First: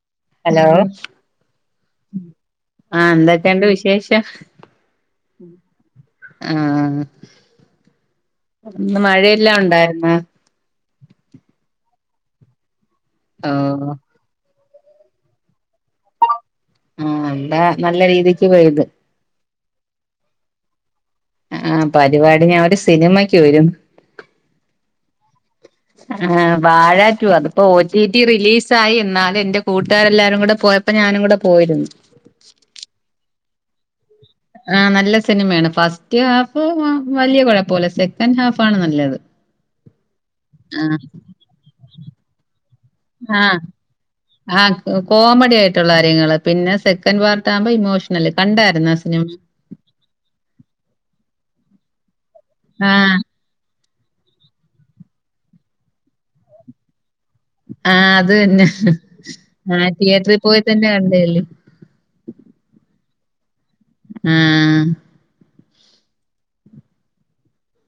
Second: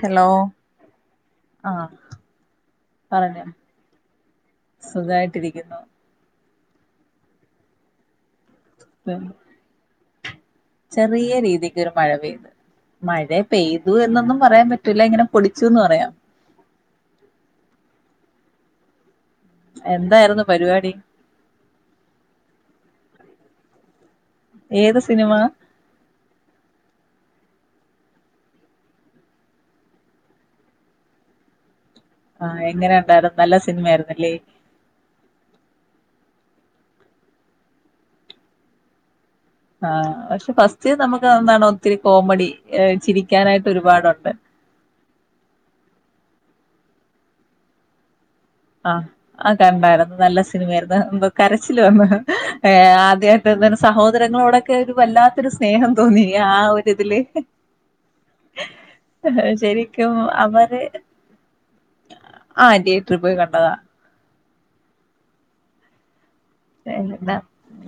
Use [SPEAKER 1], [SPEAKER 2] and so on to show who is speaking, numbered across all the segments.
[SPEAKER 1] Hello ആഹ്
[SPEAKER 2] ആഹ്
[SPEAKER 1] പറഞ്ഞോ
[SPEAKER 2] എന്തൊക്കെണ്ട് വിശേഷം ഉം
[SPEAKER 1] സുഖായിട്ടിരിക്കുന്നു
[SPEAKER 2] ആഹ് ഇന്ന് മഴയെല്ലാം ഉണ്ടായിരുന്നാ
[SPEAKER 1] ചെറിയ രീതിക്ക് ഒരു മഴ പെയ്ത് മഴ
[SPEAKER 2] ഓ
[SPEAKER 1] പെയ്തു എന്നൊന്നും പറയാൻ പറ്റി റ്റില്ല ഇങ്ങനെ പൊടിച്ചുന്ന് പറയാം
[SPEAKER 2] ആഹ് എന്താ നല്ല രീതിക്ക് പെയ്ത്
[SPEAKER 1] എന്തായിരുന്നു പരിപാടി
[SPEAKER 2] ആഹ് പരിപാടി ഞാൻ ഒരു സിനിമക്ക് പോയിരുന്നു
[SPEAKER 1] ഏത് സിനിമ
[SPEAKER 2] ആഹ് വാഴാ ടു അതിപ്പോ ഒ ടി ടി റിലീസ് ആാ. യി എന്നാലും എന്റെ കൂട്ടുകാരെല്ലാരും കൂടെ പോയ പ്പൊ ഞാനും കൂടെ പോയിരുന്നു
[SPEAKER 1] ആഹ് എങ്ങനെ ഉണ്ടായിരുന്നു നല്ല സിനിമായിരുന്നില്ലേ
[SPEAKER 2] ആഹ് നല്ല സിനിമയാണ് ഫസ്റ്റ് ഹാഫ് വലിയ കൊഴപ്പൊല്ല സെക്കൻഡ് ഹാഫ് ആണ് നല്ലത്
[SPEAKER 1] ആഹ് പക്ഷെ
[SPEAKER 2] ആ
[SPEAKER 1] ഫസ്റ്റ് നമുക്ക് ന്താണ് ഒത്തിരി കോമഡി എ് ചിരിക്കാനായിട്ട് ഒരുപാടുണ്ട്
[SPEAKER 2] ആഹ് കോമഡി ആയിട്ടുള്ള കാര്യങ്ങള് പിന്നെ സെക്കൻഡ് പാർട്ട് ആവുമ്പോ ഇമോഷ നല്ലേ കണ്ടായിരുന്നോ ആ
[SPEAKER 1] ആഹ്
[SPEAKER 2] സിനിമ
[SPEAKER 1] ആഹ് കണ്ടായിരുന്നു നല്ല സിനിമയായിരുന്നു എന്തോ കരച്ചില് വന്നു ഏ
[SPEAKER 2] ആ
[SPEAKER 1] ആദ്യ സഹോദരങ്ങളോടൊക്കെ ഒരു വല്ലാത്തൊരു സ്നേഹം തോന്നി ആ ഒരിതില്
[SPEAKER 2] ആഹ് അത് തന്നെ ആ തിയേറ്ററിൽ പോയി തന്നെ കണ്ടതല്ലേ
[SPEAKER 1] ആഹ് തിയ്യറ്ററിൽ പോയി കണ്ടതാ
[SPEAKER 2] ആഹ്
[SPEAKER 1] വേറെഎന്താ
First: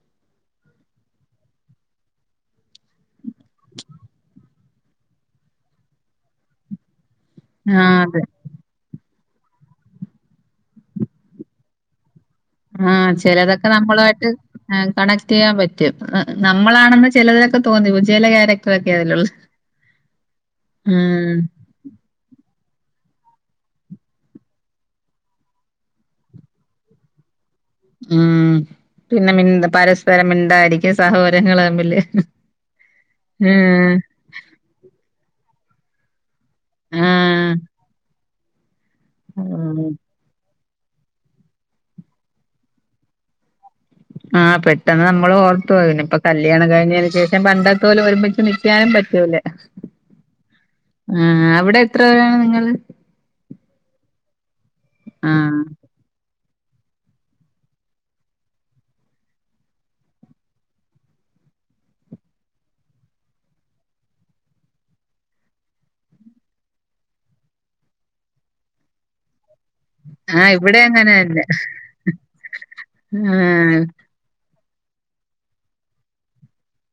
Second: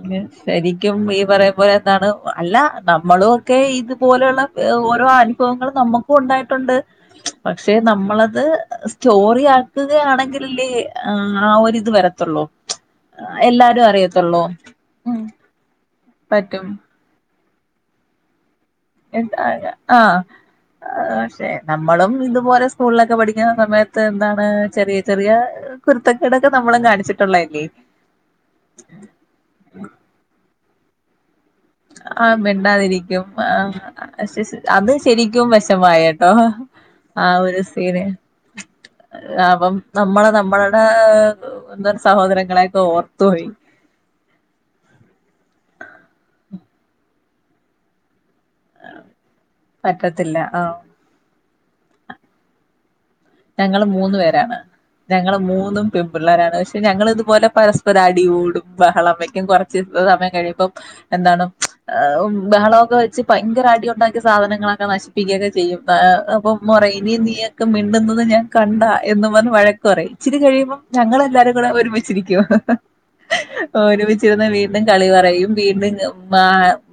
[SPEAKER 1] ന്നെ ശരിക്കും ഈ പറയും പോലെ എന്താണ് അല്ല നമ്മളും ഒക്കെ ഇതുപോലെയുള്ള ഓരോ അനുഭവങ്ങള് നമ്മുക്കും ഉണ്ടായിട്ടുണ്ട് പക്ഷെ
[SPEAKER 2] ആ അതെ.
[SPEAKER 1] നമ്മളത് എ് സ് സ്‌റ്റോറി ആക്കുകയാണെങ്കിലല്ലെ എ് ആ ഒരുരിത് വരത്തുള്ളൂ
[SPEAKER 2] ആഹ് ചെലതൊക്കെ
[SPEAKER 1] എല്ലാരും
[SPEAKER 2] നമ്മളു ആയിട്ട്
[SPEAKER 1] അറിയത്തുള്ളൂ
[SPEAKER 2] ആഹ്
[SPEAKER 1] ഉം
[SPEAKER 2] കണക്ടീയ്യാൻ പറ്റും
[SPEAKER 1] പറ്റും
[SPEAKER 2] നമ്മളാണെന്ന് ചെലവരൊക്കെ തോന്നിപ്പോ ചെല ക്യാര
[SPEAKER 1] എന്താ അ ആഹ് അഹ്
[SPEAKER 2] ഉം.
[SPEAKER 1] പക്ഷെ നമ്മളും ഇതുപോലെ സ്കൂളിലൊക്കെ പഠിക്കുന്ന സമയത്ത് എന്താണ് ചെറിയ ചെറിയ കുരുത്തക്കേടൊക്കെ നമ്മളു കാണിച്ചിട്ടുള്ളല്ലേ
[SPEAKER 2] ഉം പിന്നെ മി പരസ്പരം മിണ്ടാതിരിക്കും സഹോദരങ്ങളൾതമ്മില് ഉം
[SPEAKER 1] പക്ഷേ സ് അത് ശരിക്കും വേഷമായിട്ടോ ആ ഒരു സീന് അപ്പം
[SPEAKER 2] ഉം.
[SPEAKER 1] നമ്മള് നമ്മളുടെ എന്താണ് സഹോദരങ്ങളെയൊക്കെ ഓർത്തുപോയി
[SPEAKER 2] ആഹ് പെട്ടെന്ന് നമ്മള് ഓർത്തു പോയി പിന്നെ ഇപ്പൊ കല്യാണം കഴിഞ്ഞേന് ശേഷം പണ്ടത്തെ പോലെ ഒരുമിച്ച് നി ക്കാനും പറ്റൂല
[SPEAKER 1] പറ്റത്തില്ല ആ
[SPEAKER 2] ആഹ് അവിടെ എത്ര പേരാണ് നിങ്ങള്
[SPEAKER 1] ഞങ്ങള് മൂന്ന് പേരാണ്
[SPEAKER 2] ആ.
[SPEAKER 1] ഞങ്ങള് മൂന്നും പെൺ പിള്ളേരാണ് പ ക്ഷെ ഞങ്ങളിതുപോലെ പരസ്പരം അടി കൂടും ബഹളം വയ്ക്കും കൊറച്ച് സമയം കഴിയുമ്പം എന്താണ് മ്ച് അ ഉം ബഹളൊക്കെ വെച്ച് ഭയങ്കര അടി ഉണ്ടാക്കി സാധനങ്ങളൊക്കെ നശി പ്പിക്കൊക്കെ ചെയ്യും അപ്പൊ ഉമ്മ പറയും ഇനി നീയൊക്കെ മിണ്ടുന്നത് ഞാൻ കണ്ടാ എന്ന് പറഞ്ഞ് വഴ ക്കൊറയും ഇച്ചിരി
[SPEAKER 2] ആ
[SPEAKER 1] കഴിയുമ്പം
[SPEAKER 2] ഇവിടെ അങ്ങനെ തന്നെ.
[SPEAKER 1] ഞങ്ങളെല്ലാരും കൂടെ ഒരുമിച്ചിരിക്കും
[SPEAKER 2] ആഹ്
[SPEAKER 1] ഒരുമി ചിരുന്ന് വീണ്ടും കളി പറയും വീണ്ടും മാ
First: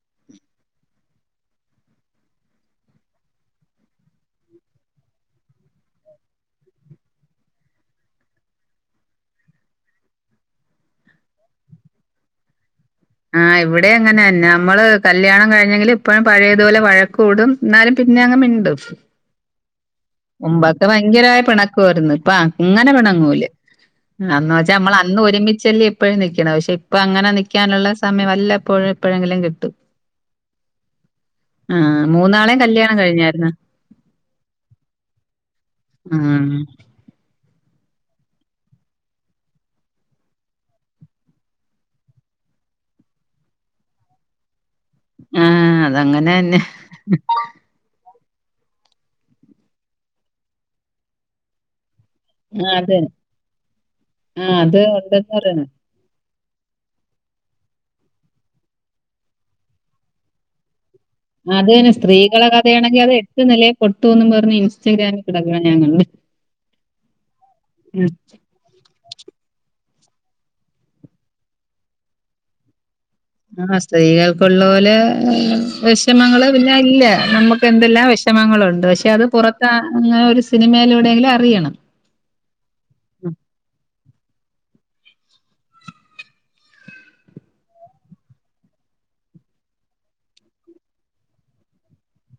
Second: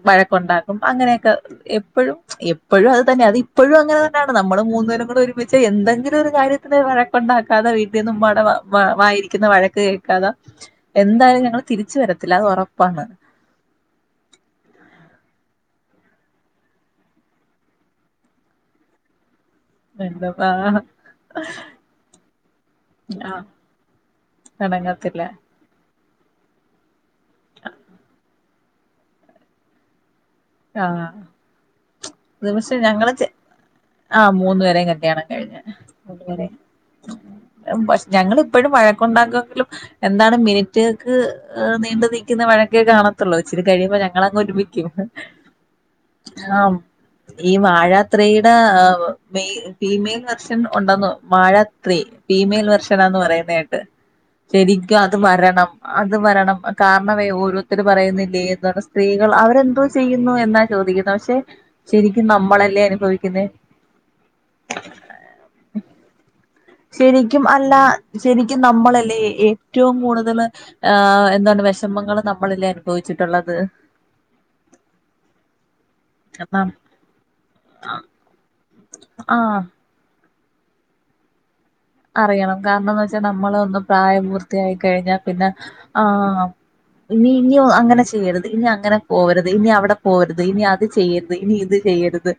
[SPEAKER 1] വഴക്കുണ്ടാക്കും അങ്ങനെയൊക്കെ എപ്പോഴും മച് എപ്പോഴും അത് തന്നെ അത് ഇപ്പോഴും അങ്ങനെ തന്നെയാണ് നമ്മള് മൂന്ന് പേരും കൂടെ ഒരുമിച്ച് എന്തെങ്കിലും ഒരു കാര്യത്തിന് വഴക്കുണ്ടാക്കാതെ വീട്ടിന്നുമ്മാടെ വ വായിരിക്കുന്ന വഴക്ക് കേക്കാതെ എന്തായാലും ഞങ്ങള് തിരിച്ച് വരത്തില്ല അത് ഒറപ്പാണ്
[SPEAKER 2] ആഹ് ഇവിടെം അങ്ങനെന്നെ നമ്മള് കല്യാണം കഴിഞ്ഞെങ്കിലും ഇപ്പഴും പഴയതുപോലെ വഴക്ക് കൂടും ഇന്നാലും പിന്നെ അങ്ങ് മിണ്ടും.
[SPEAKER 1] എന്താ ആഹ്
[SPEAKER 2] മുമ്പൊക്കെ ഭയങ്കരമായി പിണക്കമായിരുന്നു ഇപ്പ അങ്ങനെ പിണങ്ങൂല. എന്താന്ന് വെച്ചാ നമ്മള് അന്ന്
[SPEAKER 1] എണങ്ങത്തില്ല.
[SPEAKER 2] ഒരുമിച്ച്. ചലേ ഇപ്പഴും നിൽക്ക്ണെ പക്ഷെ ഇപ്പ അങ്ങനെ നിക്കാനുള്ള സമയം വല്ല എപ്പോഴും എപ്പോഴെങ്കിലും കിട്ടും.
[SPEAKER 1] ആഹ്
[SPEAKER 2] ആ മൂന്നാ
[SPEAKER 1] ഇത്
[SPEAKER 2] ളെം
[SPEAKER 1] പക്ഷെ
[SPEAKER 2] കല്യാണം
[SPEAKER 1] ഞങ്ങള് ചെ
[SPEAKER 2] കഴിഞ്ഞായിര്ന്ന്.
[SPEAKER 1] ആഹ് മൂന്ന് പേരും കല്യാണം കഴിഞ്ഞ മൂന്നരെ.
[SPEAKER 2] ആഹ്
[SPEAKER 1] ഞങ്ങൾ ഇപ്പളും വഴക്കുണ്ടാക്കുമെങ്കിലും എന്താണ് മിനിറ്റ് കൾക്ക്. ഏ നീണ്ട് നിൽക്കുന്ന വഴക്കെ കാണത്തുള്ളു ഇച്ചിരി കഴിയുമ്പോ ഞങ്ങൾ അങ് ഒരുമിക്കും.
[SPEAKER 2] ആഹ് അതങ്ങനെന്നെ
[SPEAKER 1] ആഹ ഈ വാഴാ ത്രീയുടെ മെ ഫീമെയിൽ വെർഷൻ ഉണ്ടെന്ന് വാഴ. ത്രീ ഫീമെയിൽ
[SPEAKER 2] ആഹ് അതെ
[SPEAKER 1] വെർഷനാന്ന് പറയുന്നത് കേട്ട്
[SPEAKER 2] ആഹ്
[SPEAKER 1] ശരിക്കും അത്
[SPEAKER 2] ഉണ്ടെന്ന് പറയണ്
[SPEAKER 1] വരണം. അത് വരണം കാരണവേ ഓരോരുത്തർ പറയുന്നില്ലേ എന്ന് പറ സ്ത്രീകൾ അവരെന്തോ? ചെയ്യുന്നു എന്നാ ചോദിക്കുന്നെ പക്ഷേ.
[SPEAKER 2] അതനെ സ്ത്രീകളെ കഥയാണെങ്കിൽ അത് എട്ട് നിലയിൽ പൊട്ടുന്ന് പറഞ് ഇൻസ്റ്റഗ്രാമിൽ കിടക്കണ ഞാൻ കണ്ട്.
[SPEAKER 1] ശരിക്കും അല്ല ശെരി നമ്മളല്ലേ ഏറ്റവും കൂടുതൽ എന്താണ് വിഷമങ്ങൾ നമ്മളല്ലേ. അനുഭവിച്ചിട്ടുള്ളത്.
[SPEAKER 2] ആഹ് സ്ത്രീകൾക്കുള്ള പോലെ വിഷമങ്ങൾ
[SPEAKER 1] കാരണം
[SPEAKER 2] പിന്നെ ഇല്ല നമുക്ക് എന്തെല്ലാം വിഷമങ്ങളുണ്ട്. ണ്ട് പക്ഷെ അത്
[SPEAKER 1] ആഹ്
[SPEAKER 2] പുറത്ത് അങ്ങനെ ഒരു സിനിമയിലൂടെങ്കിലും അറിയണം.
[SPEAKER 1] അറിയണം കാരണന്ന് വെച്ചാ നമ്മള് ഒന്ന് പ്രായപൂർത്തിയായി കഴിഞ്ഞാൽ പിന്നെ ആ ഇനി ഇനി അങ്ങനെ ചെയ്യരുത് ഇനി അങ്ങനെ പോവരുത് ഇനി അവിടെ പോവരുത് ഇനി അത് ചെയ്യരുത്. ഇനി ഇത് ചെയ്യരുത്.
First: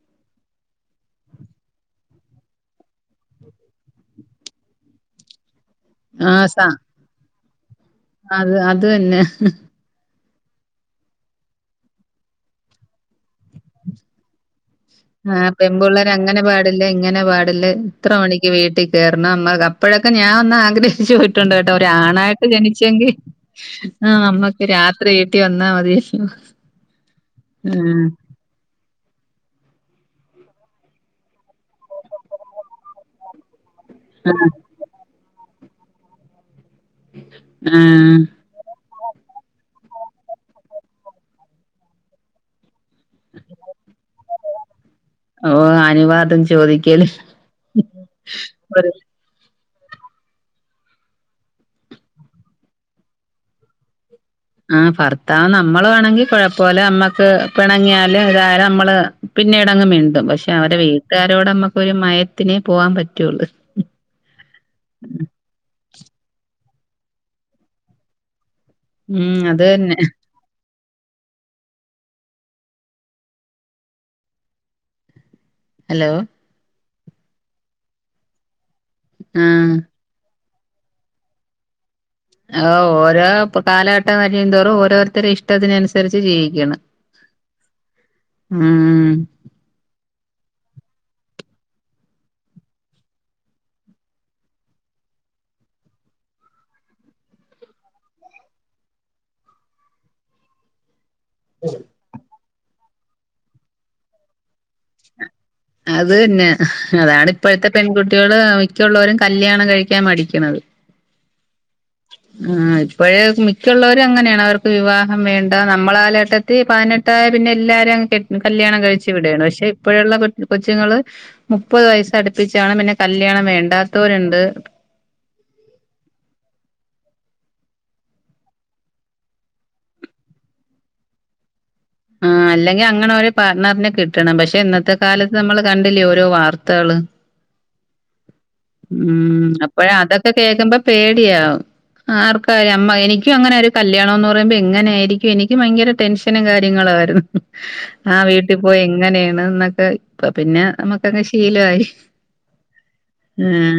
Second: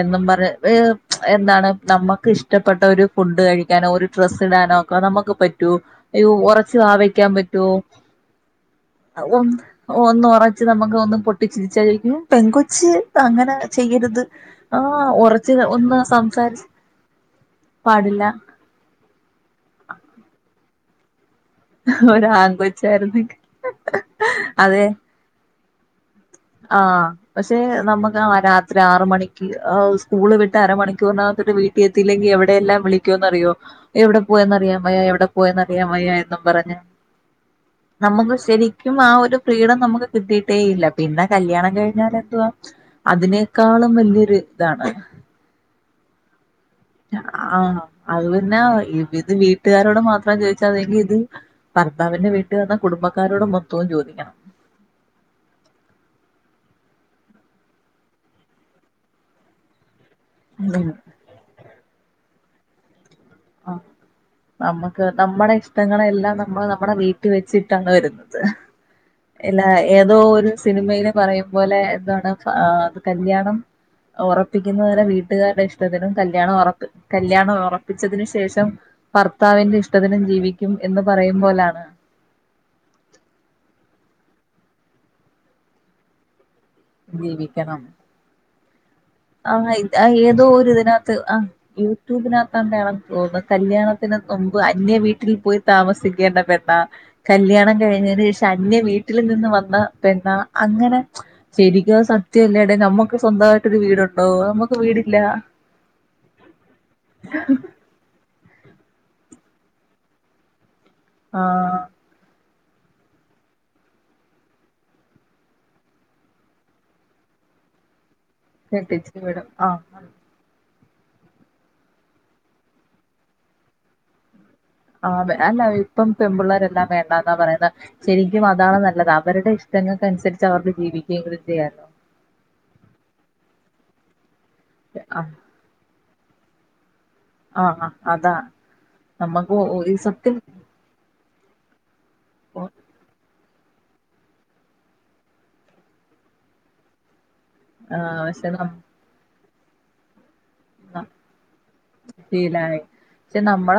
[SPEAKER 1] എന്നും പറ ഞ്ഞ് എന്താണ് നമ്മുക്ക് ഇഷ്ടപ്പെട്ട ഒരു ഫുഡ് കഴിക്ക. [unintelligible] ഒരു ഡ്രസ്സ് ഇടാനോ ഒക്കെ നമുക്ക് പറ്റോ അയ്യോ
[SPEAKER 2] ആഹ് സ
[SPEAKER 1] ഉറച്ച് വാ വെക്കാൻ പറ്റുവോ?
[SPEAKER 2] അത് അത് അത് തന്നെ.
[SPEAKER 1] ഒന്ന് ഒന്ന് ഉറച്ച് നമുക്ക് ഒന്ന് പൊട്ടിച്ചിരിച്ചാ ചോദിക്കും ഈ പെൺ കൊച്ച് അങ്ങനെ ചെയ്യരുത്. ആഹ്
[SPEAKER 2] ആഹ
[SPEAKER 1] ഉറച്ച് ഒന്ന്
[SPEAKER 2] പെമ്പിള്ളേർ അങ്ങനെ
[SPEAKER 1] സംസാരിച്ച്
[SPEAKER 2] പാടില്ല ഇങ്ങനെ പാടില്ല ഇത്ര
[SPEAKER 1] പാടില്ല
[SPEAKER 2] മണിക്ക് വീട്ടിൽ. കേറണം മ്മ അപ്പോഴൊക്കെ ഞാൻ ഒന്ന് ആഗ്രഹിച്ചു. ണ്ട് കേട്ടോ
[SPEAKER 1] ഒരു
[SPEAKER 2] ഒരാണായിട്ട് ജനിച്ചെങ്കിൽ
[SPEAKER 1] ആൺകൊച്ചായിരുന്നെങ്കിൽ
[SPEAKER 2] ആ നമ്മക്ക്
[SPEAKER 1] അതെ
[SPEAKER 2] രാത്രിയും ട്ടി വന്നാ മതി ആഹ്
[SPEAKER 1] ആഹ് പക്ഷെ നമ്മക്ക് ആഹ് രാത് ഒരാറ് മണിക്ക് ആഹ് സ്കൂള് വിട്ട് അരമണിക്കൂറിനകത്തിട്ട് വീട്ടിലെത്തില്ലെങ്കി എവിടെയെല്ലാം വിളിക്കോന്നറിയോ എവിടെ
[SPEAKER 2] ആഹ്
[SPEAKER 1] പോയെന്നറിയാൻ വയ്യാ എവിടെ പോയെന്നറിയാൻവയ്യാ എന്നും പറഞ്ഞ്
[SPEAKER 2] ആഹ്
[SPEAKER 1] നമ്മുക്ക് ശരി ക്കും ആഹ് ഒരു ഫ്രീഡം നമുക്ക് കിട്ടീട്ടേയില്ല പിന്നെ കല്യാണം കഴിഞ്ഞാലെന്തുവാ അതിനേക്കാളും വല്യൊരു ഇതാണ്
[SPEAKER 2] ഓഹ് അനുവാദം ചോദി
[SPEAKER 1] ആഹ് അത് തന്നാ
[SPEAKER 2] ഒരു
[SPEAKER 1] ഇഇത് വീട്ടുകാരോട് മാത്രം ചോദിച്ചാ മതിയെങ്കി ഇത് ഭർത്താവിന്റെ വീട്ട്കാർടെ കുടുംബക്കാരോട് മൊത്തോം ചോദിക്കണം
[SPEAKER 2] ആഹ് ഭർത്താവ് നമ്മളാണെങ്കി കൊഴപ്പവില്ല നമ്മക്ക് പെണങ്ങിയാലും ഏതായാലും നമ്മള് പിന്നീടങ്ങ് മിണ്ടും പക്ഷെ അവരെ വീട്ടുകാരോടമ്മക്കൊര് മയത്തിനേ പോവാൻ പറ്റ്വൊള്ളു
[SPEAKER 1] ആഹ് നമുക്ക് നമ്മുടെ ഇഷ് ങ്ങളെല്ലാം നമ്മള് നമ്മടെ വീട്ടി വെച്ചിട്ടാണ് വെര്ന്നത്
[SPEAKER 2] ഉം അത്
[SPEAKER 1] എല്ലാ
[SPEAKER 2] തന്നെ
[SPEAKER 1] ഏതോ ഒരു സിനിമയ്ലെ പറയും പോലെ എന്താണ് ആഹ് കല്യാണം ഒറപ്പിക്കുന്നവരെ വീ ട്ട്കാര്ടെ ഇഷ്ടത്തിനും
[SPEAKER 2] ഹലോ
[SPEAKER 1] കല്യാണം ഒറപ്പി കല്യാണം ഒറപ്പിച്ചതിന് ശേഷം
[SPEAKER 2] ആഹ്
[SPEAKER 1] ഭർത്താവിന്റിഷ്ടത്തിനും ജീവിക്കും എന്ന് പറയുമ്പോലാണ്
[SPEAKER 2] ആഹ് ഓരോപ്പം കാലഘട്ടം വരുന്തോറും ഓരോരുത്തരെ ഇഷ്ടത്തിനുസരിച്ച് ജീവിക്കണ്
[SPEAKER 1] ജീവിക്കണം
[SPEAKER 2] ആഹ്
[SPEAKER 1] ആഹ് ഇതാ ഏതോ ഒര്തിനാത്ത് അഹ് യൂട്യൂബിനാത്തക്കെയാണന്ന് തോന്നുന്നു കല്യാണത്തിന് നുമ്പ് അന്യ വീട്ടിൽ പോയി താമസിക്കേണ്ട പെണ്ണാ കല്യാണം കഴിഞ്ഞേന് ശേഷം അന്യ വീട്ടില് നിന്ന് വന്ന പെണ്ണാ അങ്ങനെ ശെരിക്കും അത് സത്യവല്ലേടെ നമ്മുക്ക് സ്വന്തമായിട്ടൊരു വീടൊ ണ്ടോ നമ്മക്ക് വീടില്ലാ
[SPEAKER 2] അതന്നെ അതാണ് ഇപ്പോഴത്തെ പെൺകുട്ടികള് മിക്കുള്ളവരും കല്ല്യാണം കഴിക്കാൻ മടിക്കണത്
[SPEAKER 1] ആഹ്
[SPEAKER 2] ആഹ് ഇപ്പോഴേ മിക്കൊള്ളവരും അങ്ങനെയാണ് അവർക്ക് വിവാഹം വേണ്ട നമ്മള കാലഘട്ട ത്തീ പതിനെട്ടായ പിന്നെ എല്ലാരെ അങ്ങ് കെട്ട് കല്യാണം കഴിച്ച്
[SPEAKER 1] കെട്ടിച്ച്
[SPEAKER 2] വിട്വാണ്
[SPEAKER 1] വിടും
[SPEAKER 2] പക്ഷെ
[SPEAKER 1] ആഹ്
[SPEAKER 2] ഇപ്പോഴൊള്ള പെൺ കൊച്ചുങ്ങള് മുപ്പത് വയസ്സടുപ്പിച്ചാണ് പിന്നെ കല്യാണം വേണ്ടാത്തവര്ണ്ട്
[SPEAKER 1] ആതേ അല്ല ഇപ്പം പെമ്പിള്ളാരെല്ലാം വേണ്ടന്നാ പറയ്ന്നെ ശെരിക്കും അതാണ് നല്ലത് അവര്ടെ ഇഷ്ടങ്ങക്കനുസരിച്ച് അവർക്ക് ജീവിക്കയെങ്കിലും ചെയ്യാലോ
[SPEAKER 2] ആഹ് അല്ലെങ്കി അങ്ങനെ ഒരു പാർട്ണറിനെ കിട്ടണം പക്ഷെ ഇന്നത്തെ
[SPEAKER 1] ആഹ്
[SPEAKER 2] കാലത്ത് നമ്മള് കണ്ടില്ലേ ഓരോ വാർത്തകള്
[SPEAKER 1] ആഹ് അതാ
[SPEAKER 2] ഉം
[SPEAKER 1] നമ്മുക്ക്
[SPEAKER 2] അപ്പഴാ
[SPEAKER 1] ഈ
[SPEAKER 2] അതക്കെ
[SPEAKER 1] സത്യം
[SPEAKER 2] കേക്കുമ്പം പേടിയാവും ആർക്കാ ഞമ്മ എനിക്കും അങ്ങനൊരു കല്യാണവെന്ന് പറയുമ്പോ എങ്ങനാരിക്കും എനിക്ക് ഭയങ്കര ടെൻഷനും കാര്യങ്ങളും ആരുന്നു ആഹ്
[SPEAKER 1] പക്ഷെ
[SPEAKER 2] വീട്ടി
[SPEAKER 1] ന
[SPEAKER 2] പോയി എങ്ങനെയാണ് ന്ന്ട്ട് ഇപ്പ പിന്നെ നമ്മക്കക്കെ ശീലവായി ആഹ്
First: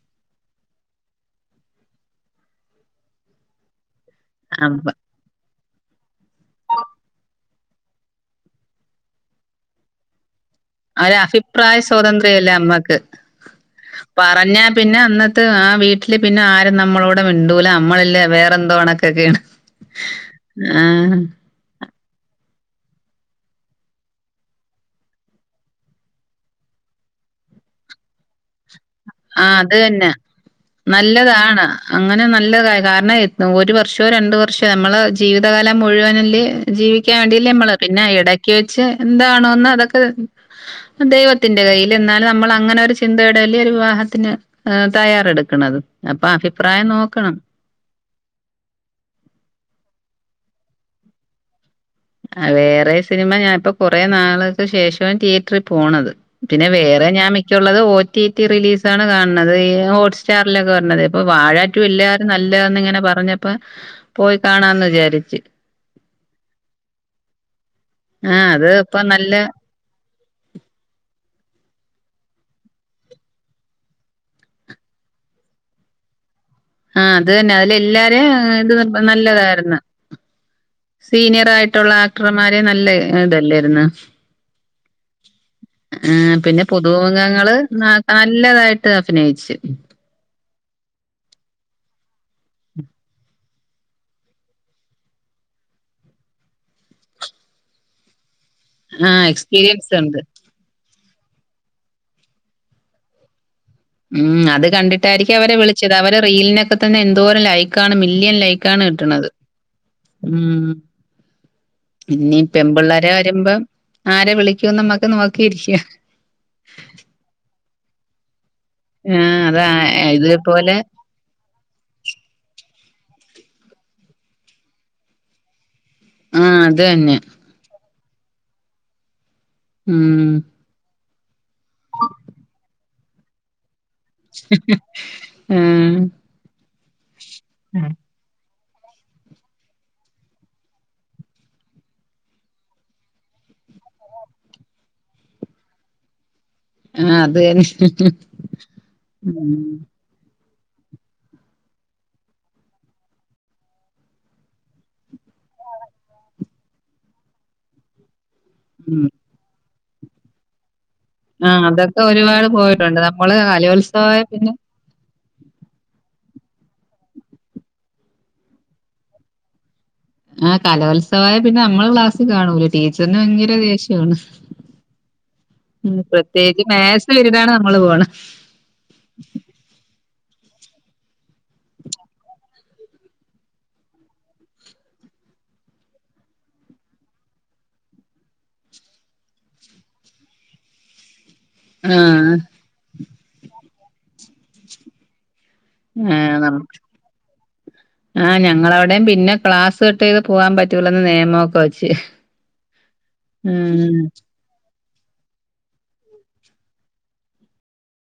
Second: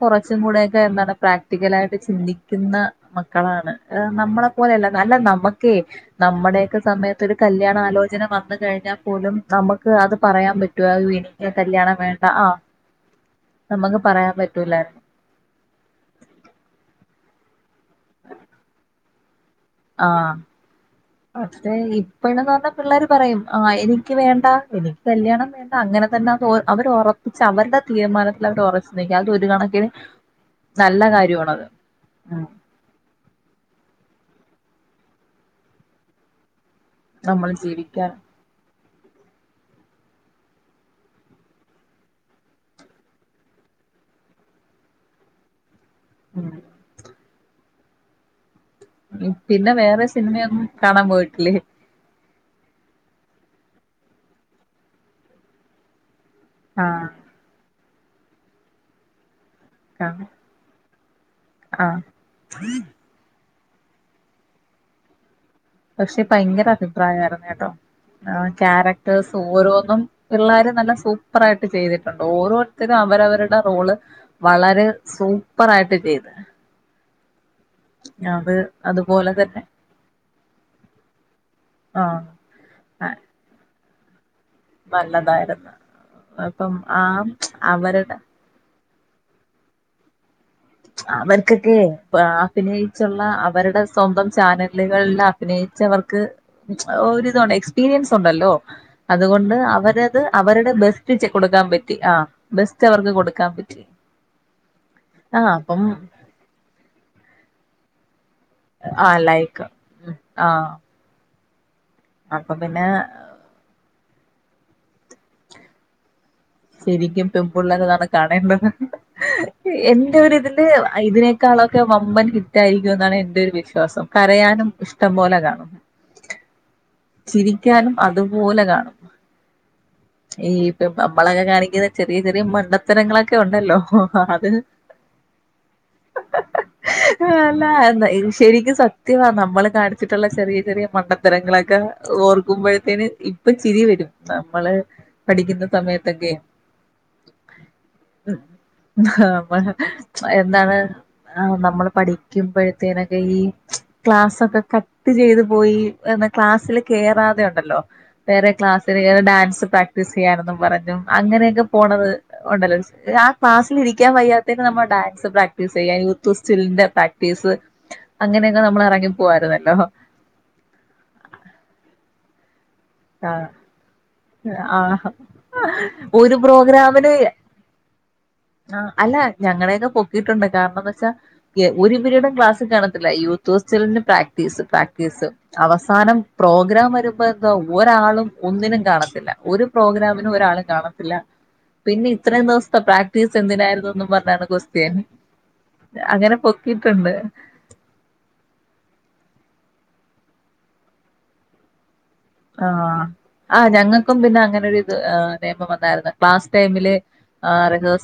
[SPEAKER 1] കൊറച്ചും കൂടെക്കെ എന്താണ് പ്രാക്ടിക്കലായിട്ട് ചിന്തിക്കുന്ന മക്കളാണ് ഏഹ് നമ്മള
[SPEAKER 2] അപ്പ
[SPEAKER 1] പോലെല്ല നല്ല നമ്മക്കേ നമ്മടെയക്കെ സമയത്ത് ഒരു കല്യാണാലോചന വന്ന് കഴിഞ്ഞാ പോലും നമുക്ക് അത് പറയാൻ പറ്റ്
[SPEAKER 2] ആഒര് അഭിപ്രായ സ്വാതന്ത്ര്യല്ല നമ്മക്ക്
[SPEAKER 1] നമുക്ക് പറയാൻ
[SPEAKER 2] പറഞ്ഞാ പിന്നെ
[SPEAKER 1] പറ്റൂലായിരുന്നു
[SPEAKER 2] അന്ന് ത്ത് ആ വീട്ടില് പിന്നെ ആരും നമ്മളോട്‌ മിണ്ടൂല നമ്മളല്ലേ വേറെന്തോ കണക്കൊക്കെയാണ്
[SPEAKER 1] ആഹ് തേ ഇപ്പഴന്ന് പറഞ്ഞാ പിള്ളേര് പറയും ആഹ് എനിക്ക് വേണ്ട എനിക്ക് കല്യാണം വേ എന്താ അങ്ങനെ തന്നെ അത് അവർ ഉറപ്പിച്ച് അവരുടെ തീരുമാനത്തിൽ അവർ ഒറ
[SPEAKER 2] ആഹ് അത് തന്നെ
[SPEAKER 1] നല്ല
[SPEAKER 2] നല്ലതാണ്
[SPEAKER 1] കാര്യമാണത്
[SPEAKER 2] അങ്ങനെ
[SPEAKER 1] ഉം
[SPEAKER 2] നല്ലതായി കാരണം ഒരു വർഷോ രണ്ട് വർഷോ നമ്മളെ ജീവിതകാലം മുഴുവനെല്ലേ ജീവി ക്കാൻ
[SPEAKER 1] നമ്മൾ
[SPEAKER 2] വേണ്ടിയല്ലേ നമ്മള് പിന്നെ
[SPEAKER 1] ജീവിക്കാൻ
[SPEAKER 2] ഇടക്ക് വെച്ച് എന്താണോന്ന് അതൊക്കെ ദൈവത്തിന്റെ കയ്യിൽ എന്നാലും നമ്മൾ അങ്ങനെ ഒരു ചിന്തയിടല്ലേ ഒരു വിവാഹ ത്തിന് ഏഹ് തയ്യാറെടുക്കണത് അപ്പൊ
[SPEAKER 1] ഉം
[SPEAKER 2] അഭിപ്രായം നോക്കണം
[SPEAKER 1] പിന്നെ വേറെ സിനിമയൊന്നും കാണാൻ പോയിട്ടില്ലേ
[SPEAKER 2] വേറെ സിനിമ ഞാൻപ്പോ കൊറെേ നാൾക്ക് ശേഷം തിയേറ്ററിൽ പോണത് പിന്നെ വേറെ
[SPEAKER 1] ആഹ്
[SPEAKER 2] ഞാൻ മിക്കുള്ളത് ഓ ടി ടി റിലീസ് ആണ് കാണുന്നത് ഈ
[SPEAKER 1] കാണും
[SPEAKER 2] ഹോട്ട്സ്റ്റാർ ലൊക്കെ വെർണെത് ഇപ്പൊ വാഴാ റ്റു
[SPEAKER 1] ആഹ്
[SPEAKER 2] ഇല്ലാരും നല്ലന്ന് ഇങ്ങനെ പറഞ്ഞ പ്പ പോയി കാണാന്ന് വിചാരിച്ച്
[SPEAKER 1] പക്ഷേ ഭയങ്കര അഭിപ്രായമായിരുന്നു കേട്ടോ ആഹ്
[SPEAKER 2] അത് ഇപ്പൊ നല്ല
[SPEAKER 1] ക്യാരക്ടേഴസ് ഓരോന്നും പിള്ളാര് നല്ല സൂപ്പർ ആയിട്ട് ചെയ്തിട്ടുണ്ട് ഓരോരുത്തരും അവരവരുടെ റോള് വളരെ സൂപ്പറായിട്ട് ചെയ്ത്
[SPEAKER 2] ആഹ് അത് തന്നെ അതില എല്ലാരേം
[SPEAKER 1] അത്
[SPEAKER 2] ഇത്
[SPEAKER 1] അതുപോലെ തന്നെ
[SPEAKER 2] നല്ലതായിരുന്നു സീനിയർ ആയി ട്ടുള്ള
[SPEAKER 1] ആഹ്
[SPEAKER 2] ആക്ടർമാര് നല്ല ഏഹ് ഇതല്ലേയിരുന്നോ
[SPEAKER 1] നല്ലതായിരുന്നു
[SPEAKER 2] ഏഹ് പിന്നെ
[SPEAKER 1] അപ്പം ആ
[SPEAKER 2] പുതുമുഖങ്ങള്
[SPEAKER 1] അവരുടെ
[SPEAKER 2] ന ല്ലതായിട്ട് അഭിനയിച്ച്
[SPEAKER 1] അവർക്കൊക്കെ പ്പ ആഹ് അഭിനയിച്ചുള്ള അവരുടെ സ്വന്തം ചാനലുകളില അഭിനയിച്ച് അവർക്ക് ഒരിതുണ്ട് എക്സ്പീരിയൻസ് ഉണ്ടല്ലോ
[SPEAKER 2] ആഹ്
[SPEAKER 1] അതുകൊണ്ട്
[SPEAKER 2] എക്സ്പീരിയൻസ് ഉണ്ട്.
[SPEAKER 1] അവരത് അവരുടെ ബെസ്റ്റ് ച്ച് കൊടുക്കാൻ പറ്റി ആഹ് ബെസ്റ്റ് അവർക്ക് കൊടുക്കാൻ പറ്റി
[SPEAKER 2] ഉം അത് കണ്ടിട്ടായിരിക്കും
[SPEAKER 1] ആ
[SPEAKER 2] അവരെ
[SPEAKER 1] അപ്പം
[SPEAKER 2] വിളിച്ചത് അവര് റീലിനൊക്കെ തന്നെ എന്തോരം ലൈക്കാണ് മില്യൺ ലൈ ക്കാണ്
[SPEAKER 1] ആ
[SPEAKER 2] കിട്ട്ണത്
[SPEAKER 1] ലൈക്ക് ആ
[SPEAKER 2] ഉം ഇനി
[SPEAKER 1] അപ്പൊ പിന്നെ
[SPEAKER 2] പെൺപിള്ളേരെ വരുമ്പം ആരെ വിളിക്കൂന്ന് നമ്മുക്ക് നോക്കിയിരിക്കാ
[SPEAKER 1] ശരിക്കും പെമ്പുള്ളരെതാണ് കാണേണ്ടത്
[SPEAKER 2] ആഹ് അതാ
[SPEAKER 1] എന്റെ ഒരു ഇതില്
[SPEAKER 2] ഇതേപോലെ
[SPEAKER 1] ആഹ് ഇതിനെ ക്കാളൊക്കെ വമ്പൻ ഹിറ്റ് ആയിരിക്കും എന്നാണ് എന്റെ ഒരു വിശ്വാസം കരയാനും ഇഷ്ടം പോലെ കാണും
[SPEAKER 2] ആഹ് അതന്നെ
[SPEAKER 1] ചിരിക്കാനും അതുപോലെ കാണും
[SPEAKER 2] ഉം
[SPEAKER 1] ഈഹ് പ്പം നമ്മളൊക്കെ കാണിക്കുന്ന ചെറിയ ചെറിയ മണ്ടത്തരങ്ങളൊക്കെ ഉണ്ടല്ലോ ആഹ് അത്
[SPEAKER 2] ആഹ്
[SPEAKER 1] ഈ അല്ല ശരിക്കും സത് ത്യവാ നമ്മള് കാണിച്ചിട്ടുള്ള ചെറിയ ചെറിയ മണ്ടത്തരങ്ങളൊക്കെ ഓർക്കുമ്പഴത്തേന് ഇപ്പ ചിരി വരും നമ്മള് പഠിക്കുന്ന സമയത്തൊക്കെ
[SPEAKER 2] ആഹ് അത് തന്നെ ഉം
[SPEAKER 1] ആഹ് എന്താണ് ആഹ് നമ്മള് പഠിക്കുമ്പഴത്തേനൊക്കെ ഈഹ് ക്ലാസൊക്കെ കട്ട് ചെയ്ത് പോയി എന്ന ക്ലാസില് കേറാതെയുണ്ടല്ലോ വേറെ ക്ലാസ്സിൽ
[SPEAKER 2] ഉം.
[SPEAKER 1] കേറി ഡാൻസ് പ്രാക്ടീസ് ചെയ്യാനെന്നും പറഞ്ഞു
[SPEAKER 2] ആ
[SPEAKER 1] അങ്ങനെയൊക്കെ
[SPEAKER 2] അതൊക്കെ
[SPEAKER 1] പോണത്
[SPEAKER 2] ഒരുപാട്
[SPEAKER 1] ഉണ്ടല്ലോ
[SPEAKER 2] പോയിട്ടുണ്ട്.
[SPEAKER 1] ആ
[SPEAKER 2] നമ്മള്
[SPEAKER 1] ക്ലാസ്സിൽ ഇരിക്കാൻ
[SPEAKER 2] കലോത്സവായ പിന്നെ
[SPEAKER 1] വയ്യാത്തേന് നമ്മ ഡാൻസ് പ്രാക്ടീ സ് ചെയ്യാ യൂത്ത് വെസ്റ്റ് വെൽന്റെ പ്രാക്ടീസ് അങ്ങനെയൊക്കെ നമ്മൾ ഇറങ്ങി പോവായിരുന്നല്ലോ
[SPEAKER 2] ആഹ് കലോത്സവമായ പിന്നെ നമ്മള് ക്ലാസ്സിൽ കാണൂല ടീച്ചറിന് ഭയങ്കര ദേഷ്യാണ്
[SPEAKER 1] ആഹ് ആഹ്
[SPEAKER 2] ഉം
[SPEAKER 1] ഒരു
[SPEAKER 2] പ്രത്യേകിച്ച് മാത്‍സ്
[SPEAKER 1] പ്രോഗ്രാമിന്
[SPEAKER 2] പിരിടാണ് നമ്മള് പോണെ
[SPEAKER 1] ആഹ് അല്ല ഞങ്ങളെയൊക്കെ പൊക്കിയിട്ടുണ്ട് കാരണംന്ന് വെച്ചാ ഒരു പിരീഡും ക്ലാസ് കാണത്തില്ല യൂത്ത് വെസ്റ്റ്‌ വെൽന്റെ പ്രാക്ടീസ് പ്രാക്ടീസ് അവസാനം പ്രോഗ്രാം വരുമ്പോ എന്താ ഒരാളും ഒന്നിനും കാണത്തി ല്ല ഒരു പ്രോഗ്രാമിനു ഒരാളേം കാണത്തില്ല പിന്നെ
[SPEAKER 2] ആഹ്
[SPEAKER 1] ഇത്രയും ദെവസത്തെ പ്രക് ടിസ് എന്തിനായിരുനുന്നും പറഞ്ഞാണ് കൊസ്തിൻ
[SPEAKER 2] ഏഹ് ആഹ് ഞങ്ങളവിടേം പിന്നെ ക്ലാസ് കട്ടേയ്ത് പോവാൻ പറ്റൂലന്ന് നിയമൊക്കെ വെച്ച്.
[SPEAKER 1] ആഹ് ആഹ്
[SPEAKER 2] ഉം
[SPEAKER 1] ഞങ്ങക്കും പിന്നെ അങ്ങനൊരു നെയമം വന്നാർന്ന് ക്ലാസ് ടൈമിൽ ആ റിഹേഴ്